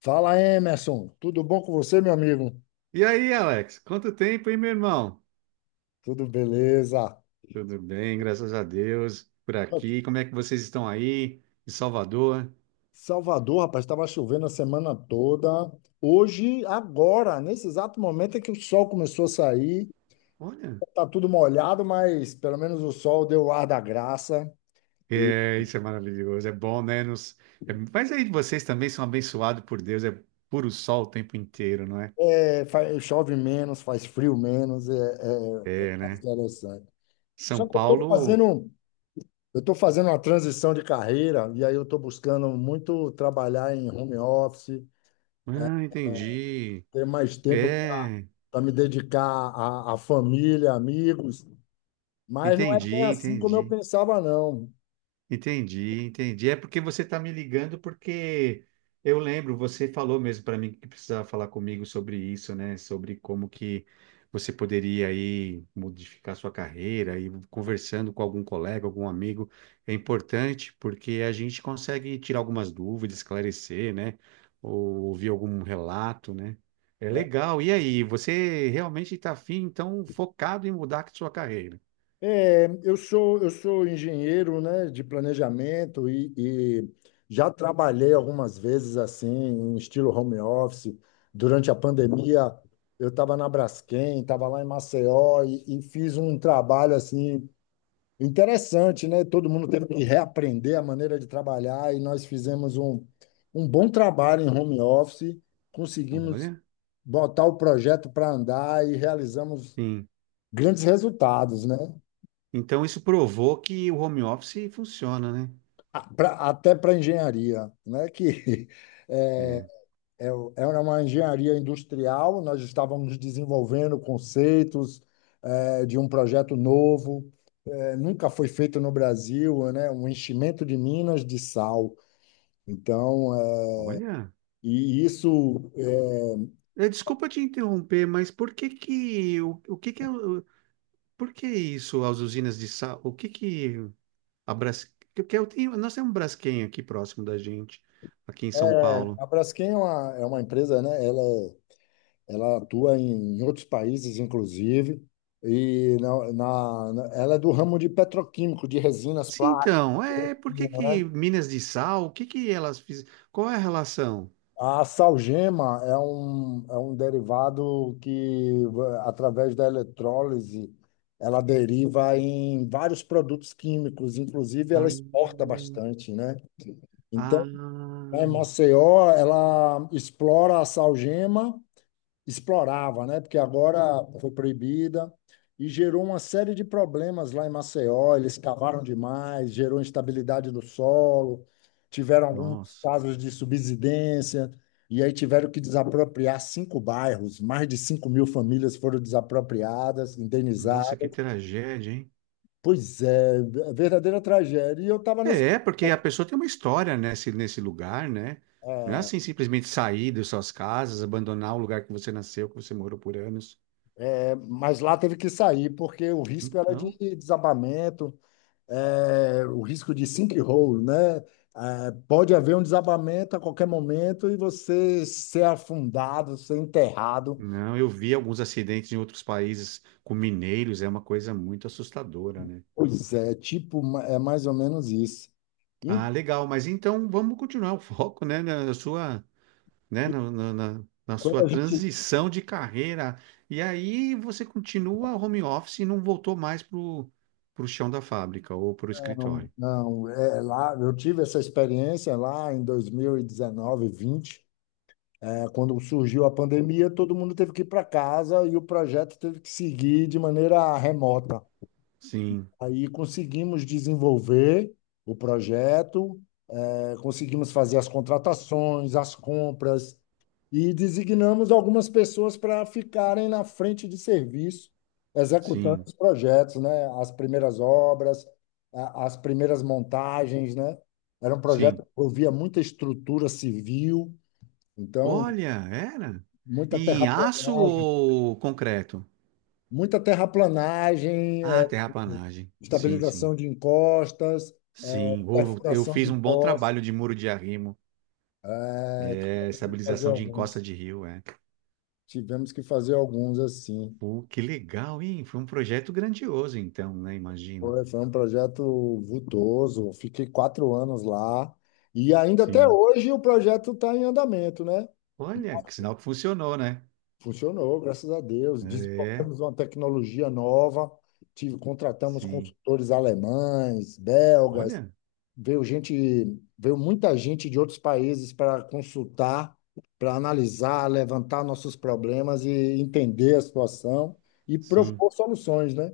Fala, Emerson. Tudo bom com você, meu amigo? E aí, Alex? Quanto tempo, hein, meu irmão? Tudo beleza. Tudo bem, graças a Deus, por Ok. aqui. Como é que vocês estão aí, em Salvador? Salvador, rapaz, estava chovendo a semana toda. Hoje, agora, nesse exato momento é que o sol começou a sair. Olha, Tá tudo molhado, mas pelo menos o sol deu o ar da graça. E é, isso é maravilhoso, é bom, né? Mas aí vocês também são abençoados por Deus, é puro sol o tempo inteiro, não é? é, chove menos, faz frio menos, é É, mais né? interessante. São Só que Paulo, eu estou fazendo uma transição de carreira e aí eu estou buscando muito trabalhar em home office, ah, entendi. ter mais tempo É, para me dedicar à família, amigos, mas não é bem entendi, assim como eu entendi. pensava, não. Entendi, entendi. É porque você está me ligando porque eu lembro, você falou mesmo para mim que precisava falar comigo sobre isso, né? Sobre como que você poderia aí modificar sua carreira e conversando com algum colega, algum amigo, é importante porque a gente consegue tirar algumas dúvidas, esclarecer, né? Ou ouvir algum relato, né? É Né? legal. E aí, você realmente está afim, então, focado em mudar a sua carreira? É, eu sou engenheiro, né, de planejamento e já trabalhei algumas vezes assim, em estilo home office. Durante a pandemia, eu estava na Braskem, estava lá em Maceió e fiz um trabalho assim interessante, né? Todo mundo teve que reaprender a maneira de trabalhar e nós fizemos um bom trabalho em home office, conseguimos Olha, botar o projeto para andar e realizamos sim. grandes resultados, né? Então isso provou que o home office funciona, né? Até para engenharia, né? Que é, É. É uma engenharia industrial, nós estávamos desenvolvendo conceitos de um projeto novo, nunca foi feito no Brasil, né? Um enchimento de minas de sal. Então, é, Olha, e isso é, desculpa te interromper, mas por que que o que que é por que isso as usinas de sal, o que que a Bras, que eu tenho, nós temos um Braskem aqui próximo da gente, aqui em São é, Paulo. a Braskem é uma empresa, né? Ela atua em outros países, inclusive, e ela é do ramo de petroquímico, de resinas Sim, plásticas, então, é, por que né? que minas de sal, o que que elas fizeram? Qual é a relação? A salgema é um derivado que, através da eletrólise, ela deriva em vários produtos químicos, inclusive ela Ah, exporta bastante, né? ah, Então, a Maceió, ela explora a salgema, explorava, né? Porque agora foi proibida e gerou uma série de problemas lá em Maceió. Eles cavaram demais, gerou instabilidade do solo, tiveram alguns nossa, casos de subsidência, e aí tiveram que desapropriar 5 bairros, mais de 5 mil famílias foram desapropriadas, nossa, que indenizadas. tragédia, hein? Pois é, é verdadeira tragédia. E eu estava nesse. É, porque a pessoa tem uma história nesse lugar, né? Não é assim simplesmente sair das suas casas, abandonar o lugar que você nasceu, que você morou por anos. É, mas lá teve que sair, porque o risco era de Então, desabamento. É, o risco de sinkhole, né? É, pode haver um desabamento a qualquer momento e você ser afundado, ser enterrado. não, eu vi alguns acidentes em outros países com mineiros, é uma coisa muito assustadora, né? Pois é, tipo, é mais ou menos isso. E, Ah, legal, mas então vamos continuar o foco, né, na sua, né, e na quando sua a gente. transição de carreira. E aí você continua home office e não voltou mais pro chão da fábrica ou pro Não, escritório. não, é, lá, eu tive essa experiência lá em 2019, 20, é, quando surgiu a pandemia, todo mundo teve que ir para casa e o projeto teve que seguir de maneira remota. Sim, Aí conseguimos desenvolver o projeto. É, conseguimos fazer as contratações, as compras e designamos algumas pessoas para ficarem na frente de serviço, executando sim. os projetos, né? As primeiras obras, as primeiras montagens, né? Era um projeto Sim. que envolvia muita estrutura civil, então Olha, era. muita E em aço terraplanagem, ou concreto? muita terraplanagem, Ah, terraplanagem. Sim, sim. estabilização de encostas, eh, Sim. Ou eu perfuração fiz de um bom poços, trabalho de muro de arrimo, eh, é, fazer estabilização de encosta alguns. de rio, é. Tivemos que fazer alguns assim. Pô, que legal, hein? Foi um projeto grandioso, então, né? Imagino. Foi, foi um projeto vultoso. Fiquei 4 anos lá. E ainda até Sim. hoje o projeto está em andamento, né? Olha, que sinal que funcionou, né? Funcionou, graças a Deus. É, Desenvolvemos uma tecnologia nova. Tive, contratamos sim. consultores alemães, belgas. Olha, Veio gente, veio muita gente de outros países para consultar, para analisar, levantar nossos problemas e entender a situação e sim. propor soluções, né?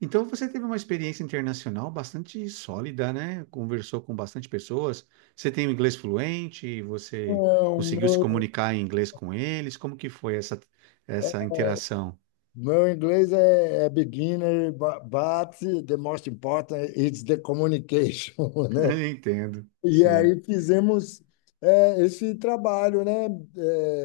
Então você teve uma experiência internacional bastante sólida, né? Conversou com bastante pessoas. Você tem o inglês fluente, você Não, conseguiu se meu comunicar em inglês com eles. Como que foi essa interação? Meu inglês é, é beginner, but the most important is the communication, né? Entendo, E sim. aí fizemos é, esse trabalho, né?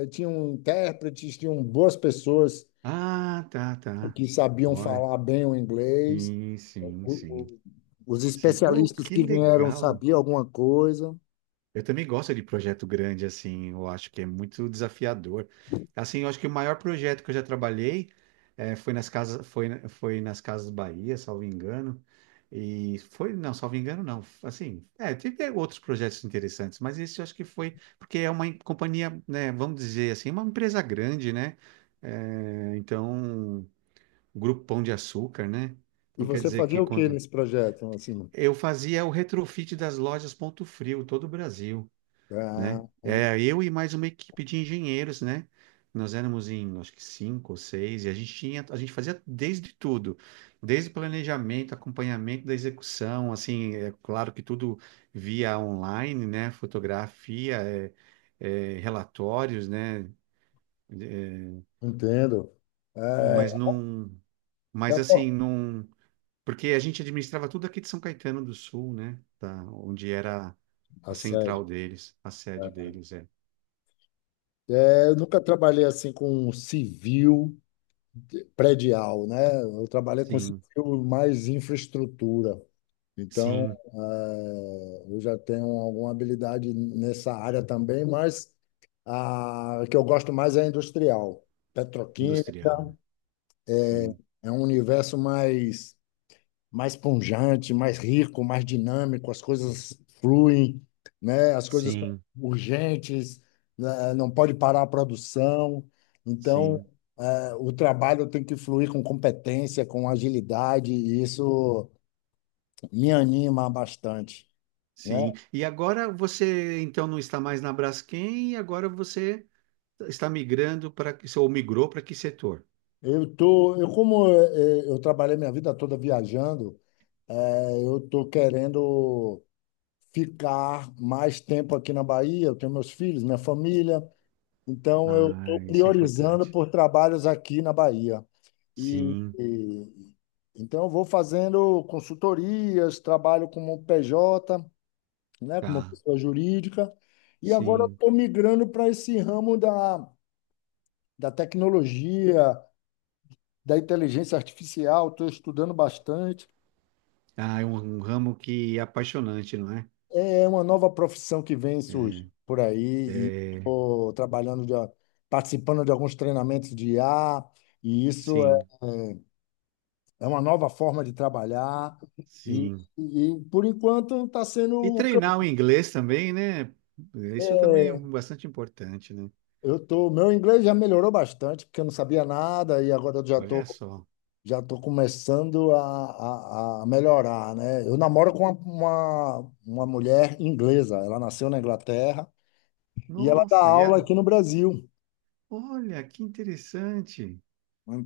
É, tinham intérpretes, tinham boas pessoas Ah, tá, tá. que sabiam Olha, falar bem o inglês. sim, sim, O- sim. o- os Sim, que, oh, especialistas que que vieram legal. sabiam alguma coisa. Eu também gosto de projeto grande, assim, eu acho que é muito desafiador. Assim, eu acho que o maior projeto que eu já trabalhei foi nas casas, foi, foi nas Casas Bahia, salvo engano. E foi, não, salvo engano, não. Assim, é, teve outros projetos interessantes, mas esse eu acho que foi, porque é uma companhia, né, vamos dizer assim, uma empresa grande, né? Então, Grupo Pão de Açúcar, né? E Então quer você dizer fazia que o que quando. nesse projeto? Assim, Eu fazia o retrofit das lojas Ponto Frio, todo o Brasil, né? ah, É, eu e mais uma equipe de engenheiros, né? Nós éramos em, acho que cinco ou seis, e a gente tinha, a gente fazia desde tudo, desde planejamento, acompanhamento da execução, assim, é claro que tudo via online, né? Fotografia, é, relatórios, né? É, entendo. É, mas não, tá mas assim, bom. não, porque a gente administrava tudo aqui de São Caetano do Sul, né? Tá, onde era Tá a central certo. deles, a sede deles, é. É, eu nunca trabalhei assim com civil predial, né? Eu trabalhei com Sim, civil mais infraestrutura. Então, sim. Eu já tenho alguma habilidade nessa área também, mas a que eu gosto mais é industrial. Petroquímica Industrial, né? Sim, é um universo mais pungente, mais rico, mais dinâmico, as coisas fluem, né? As coisas são sim, urgentes, né? Não pode parar a produção. Então, sim, o trabalho tem que fluir com competência, com agilidade, e isso me anima bastante, sim. né? E agora você então não está mais na Braskem e agora você está migrando para que ou migrou para que setor? Eu como eu trabalhei minha vida toda viajando, eu tô querendo ficar mais tempo aqui na Bahia, eu tenho meus filhos, minha família. Então, eu estou Ah, isso é priorizando importante. por trabalhos aqui na Bahia. E, Sim, e- então, eu vou fazendo consultorias, trabalho como PJ, né, como tá, pessoa jurídica, e agora sim. estou migrando para esse ramo da, da tecnologia, da inteligência artificial, estou estudando bastante. Ah, é um ramo que é apaixonante, não é? É uma nova profissão que vem É, surgindo por aí, e é. estou trabalhando, de, participando de alguns treinamentos de IA, e isso Sim, é uma nova forma de trabalhar e, sim. e por enquanto está sendo E o que treinar o inglês também, né? Isso também é bastante importante, né? Meu inglês já melhorou bastante, porque eu não sabia nada e agora Olha só. já tô começando a melhorar, né? Eu namoro com uma mulher inglesa, ela nasceu na Inglaterra e ela dá Nossa, e aula ela. aqui no Brasil. Olha, que interessante.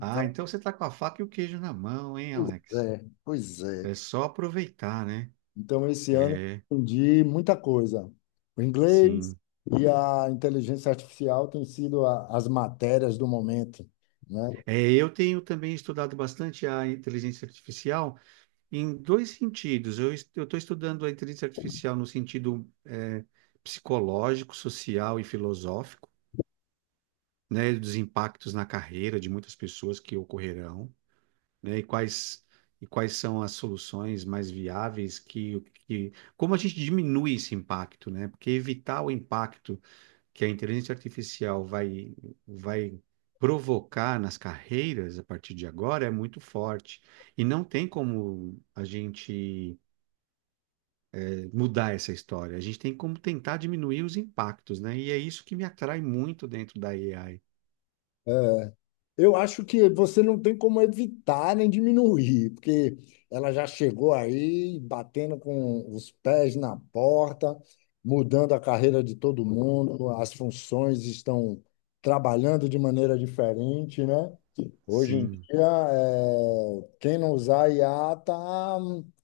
Ah, então você tá com a faca e o queijo na mão, hein, pois Alex? é, pois É é. só aproveitar, né? Então, esse ano, É, eu aprendi muita coisa. O inglês sim. e a inteligência artificial têm sido as matérias do momento, né? É, eu tenho também estudado bastante a inteligência artificial em dois sentidos. Eu estou estudando a inteligência artificial no sentido é, psicológico, social e filosófico, né? Dos impactos na carreira de muitas pessoas que ocorrerão, né? E quais são as soluções mais viáveis que, Como a gente diminui esse impacto, né? Porque evitar o impacto que a inteligência artificial vai provocar nas carreiras a partir de agora é muito forte. E não tem como a gente mudar essa história. A gente tem como tentar diminuir os impactos, né? E é isso que me atrai muito dentro da AI. É, eu acho que você não tem como evitar nem diminuir, porque ela já chegou aí batendo com os pés na porta, mudando a carreira de todo mundo, as funções estão trabalhando de maneira diferente, né? Hoje em Sim. dia, é, quem não usar IA está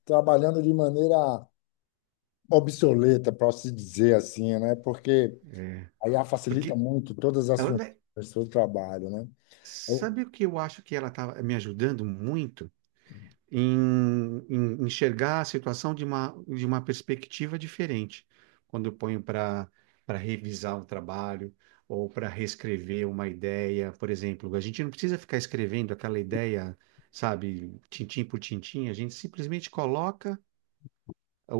trabalhando de maneira obsoleta, para se dizer assim, né? Porque a IA facilita Porque muito todas as ela, funções né, do seu trabalho, né? Eu sabe o que eu acho que ela está me ajudando muito? Em enxergar a situação de uma perspectiva diferente. Quando eu ponho para revisar um trabalho ou para reescrever uma ideia, por exemplo, a gente não precisa ficar escrevendo aquela ideia, sabe, tintim por tintim, a gente simplesmente coloca o,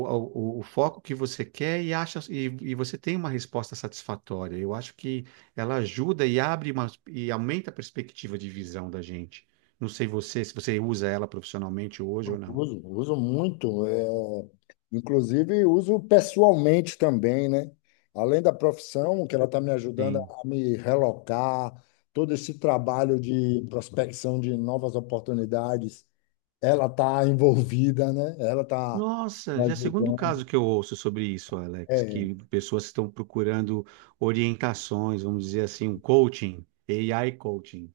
o, o foco que você quer e acha e você tem uma resposta satisfatória. Eu acho que ela ajuda e abre uma, e aumenta a perspectiva de visão da gente. Não sei você, se você usa ela profissionalmente hoje ou não. uso, uso muito, é, inclusive uso pessoalmente também, né? Além da profissão, que ela está me ajudando Sim. a me relocar, todo esse trabalho de prospecção de novas oportunidades ela está envolvida, né? Ela está Nossa, me já é o segundo ajudando. caso que eu ouço sobre isso, Alex, É, que pessoas estão procurando orientações, vamos dizer assim, um coaching, AI coaching.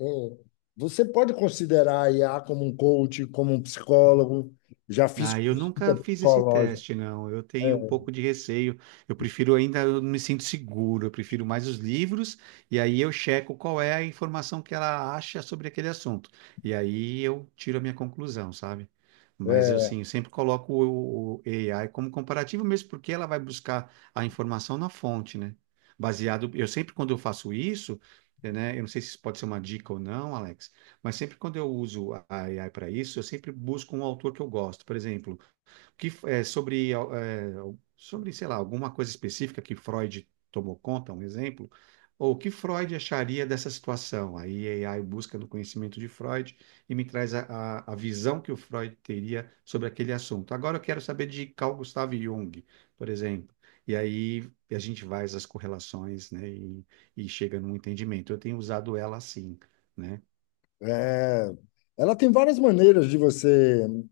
é. Você pode considerar a IA como um coach, como um psicólogo. Já fiz Ah, eu consulta nunca fiz esse psicológica. teste, não. Eu tenho um pouco de receio. Eu prefiro ainda, eu me sinto seguro. Eu prefiro mais os livros e aí eu checo qual é a informação que ela acha sobre aquele assunto. E aí eu tiro a minha conclusão, sabe? Mas É, assim, eu sempre coloco o AI como comparativo mesmo, porque ela vai buscar a informação na fonte, né? Baseado, eu sempre quando eu faço isso, né? Eu não sei se isso pode ser uma dica ou não, Alex. Mas sempre quando eu uso a AI para isso, eu sempre busco um autor que eu gosto. Por exemplo, que é, sobre, ah, é, sobre, sei lá, alguma coisa específica que Freud tomou conta, um exemplo, ou o que Freud acharia dessa situação. Aí a AI busca no conhecimento de Freud e me traz a, a visão que o Freud teria sobre aquele assunto. Agora eu quero saber de Carl Gustav Jung, por exemplo. E aí a gente vai às correlações, né, e chega num entendimento. Eu tenho usado ela assim, né? é, é. Ela tem várias maneiras de você, né,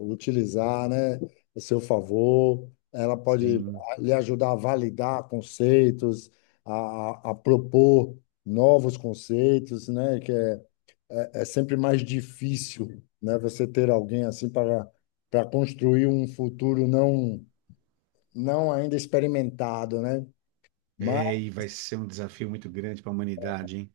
utilizar, né, a seu favor. Ela pode Sim. lhe ajudar a validar conceitos, a, a a propor novos conceitos, né, que é é, é sempre mais difícil, né, você ter alguém assim para para construir um futuro não ainda experimentado, né? Mas, É, e vai ser um desafio muito grande para a humanidade, hein?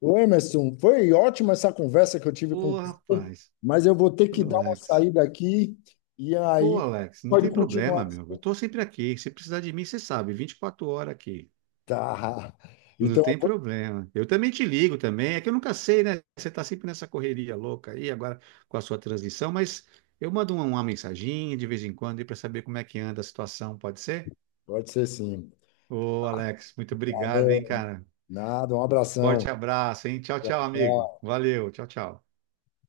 ô, Emerson, foi ótima essa conversa que eu tive com Ô, você, rapaz, mas eu vou ter ô, que dar uma Alex. saída aqui e Pô, aí Alex, não pode tem continuar. problema, meu. Eu tô sempre aqui. Se precisar de mim, você sabe, 24 horas aqui. Tá. Não Então, tem problema. Eu também te ligo também. É que eu nunca sei, né? Você tá sempre nessa correria louca aí, agora com a sua transição, mas eu mando uma mensaginha de vez em quando aí para saber como é que anda a situação, pode ser? pode ser, sim. Ô, Alex, muito obrigado, hein, Valeu. cara. Nada, um Forte abração. abraço, hein? Tchau, tchau, amigo. Tchau. Valeu, tchau, tchau.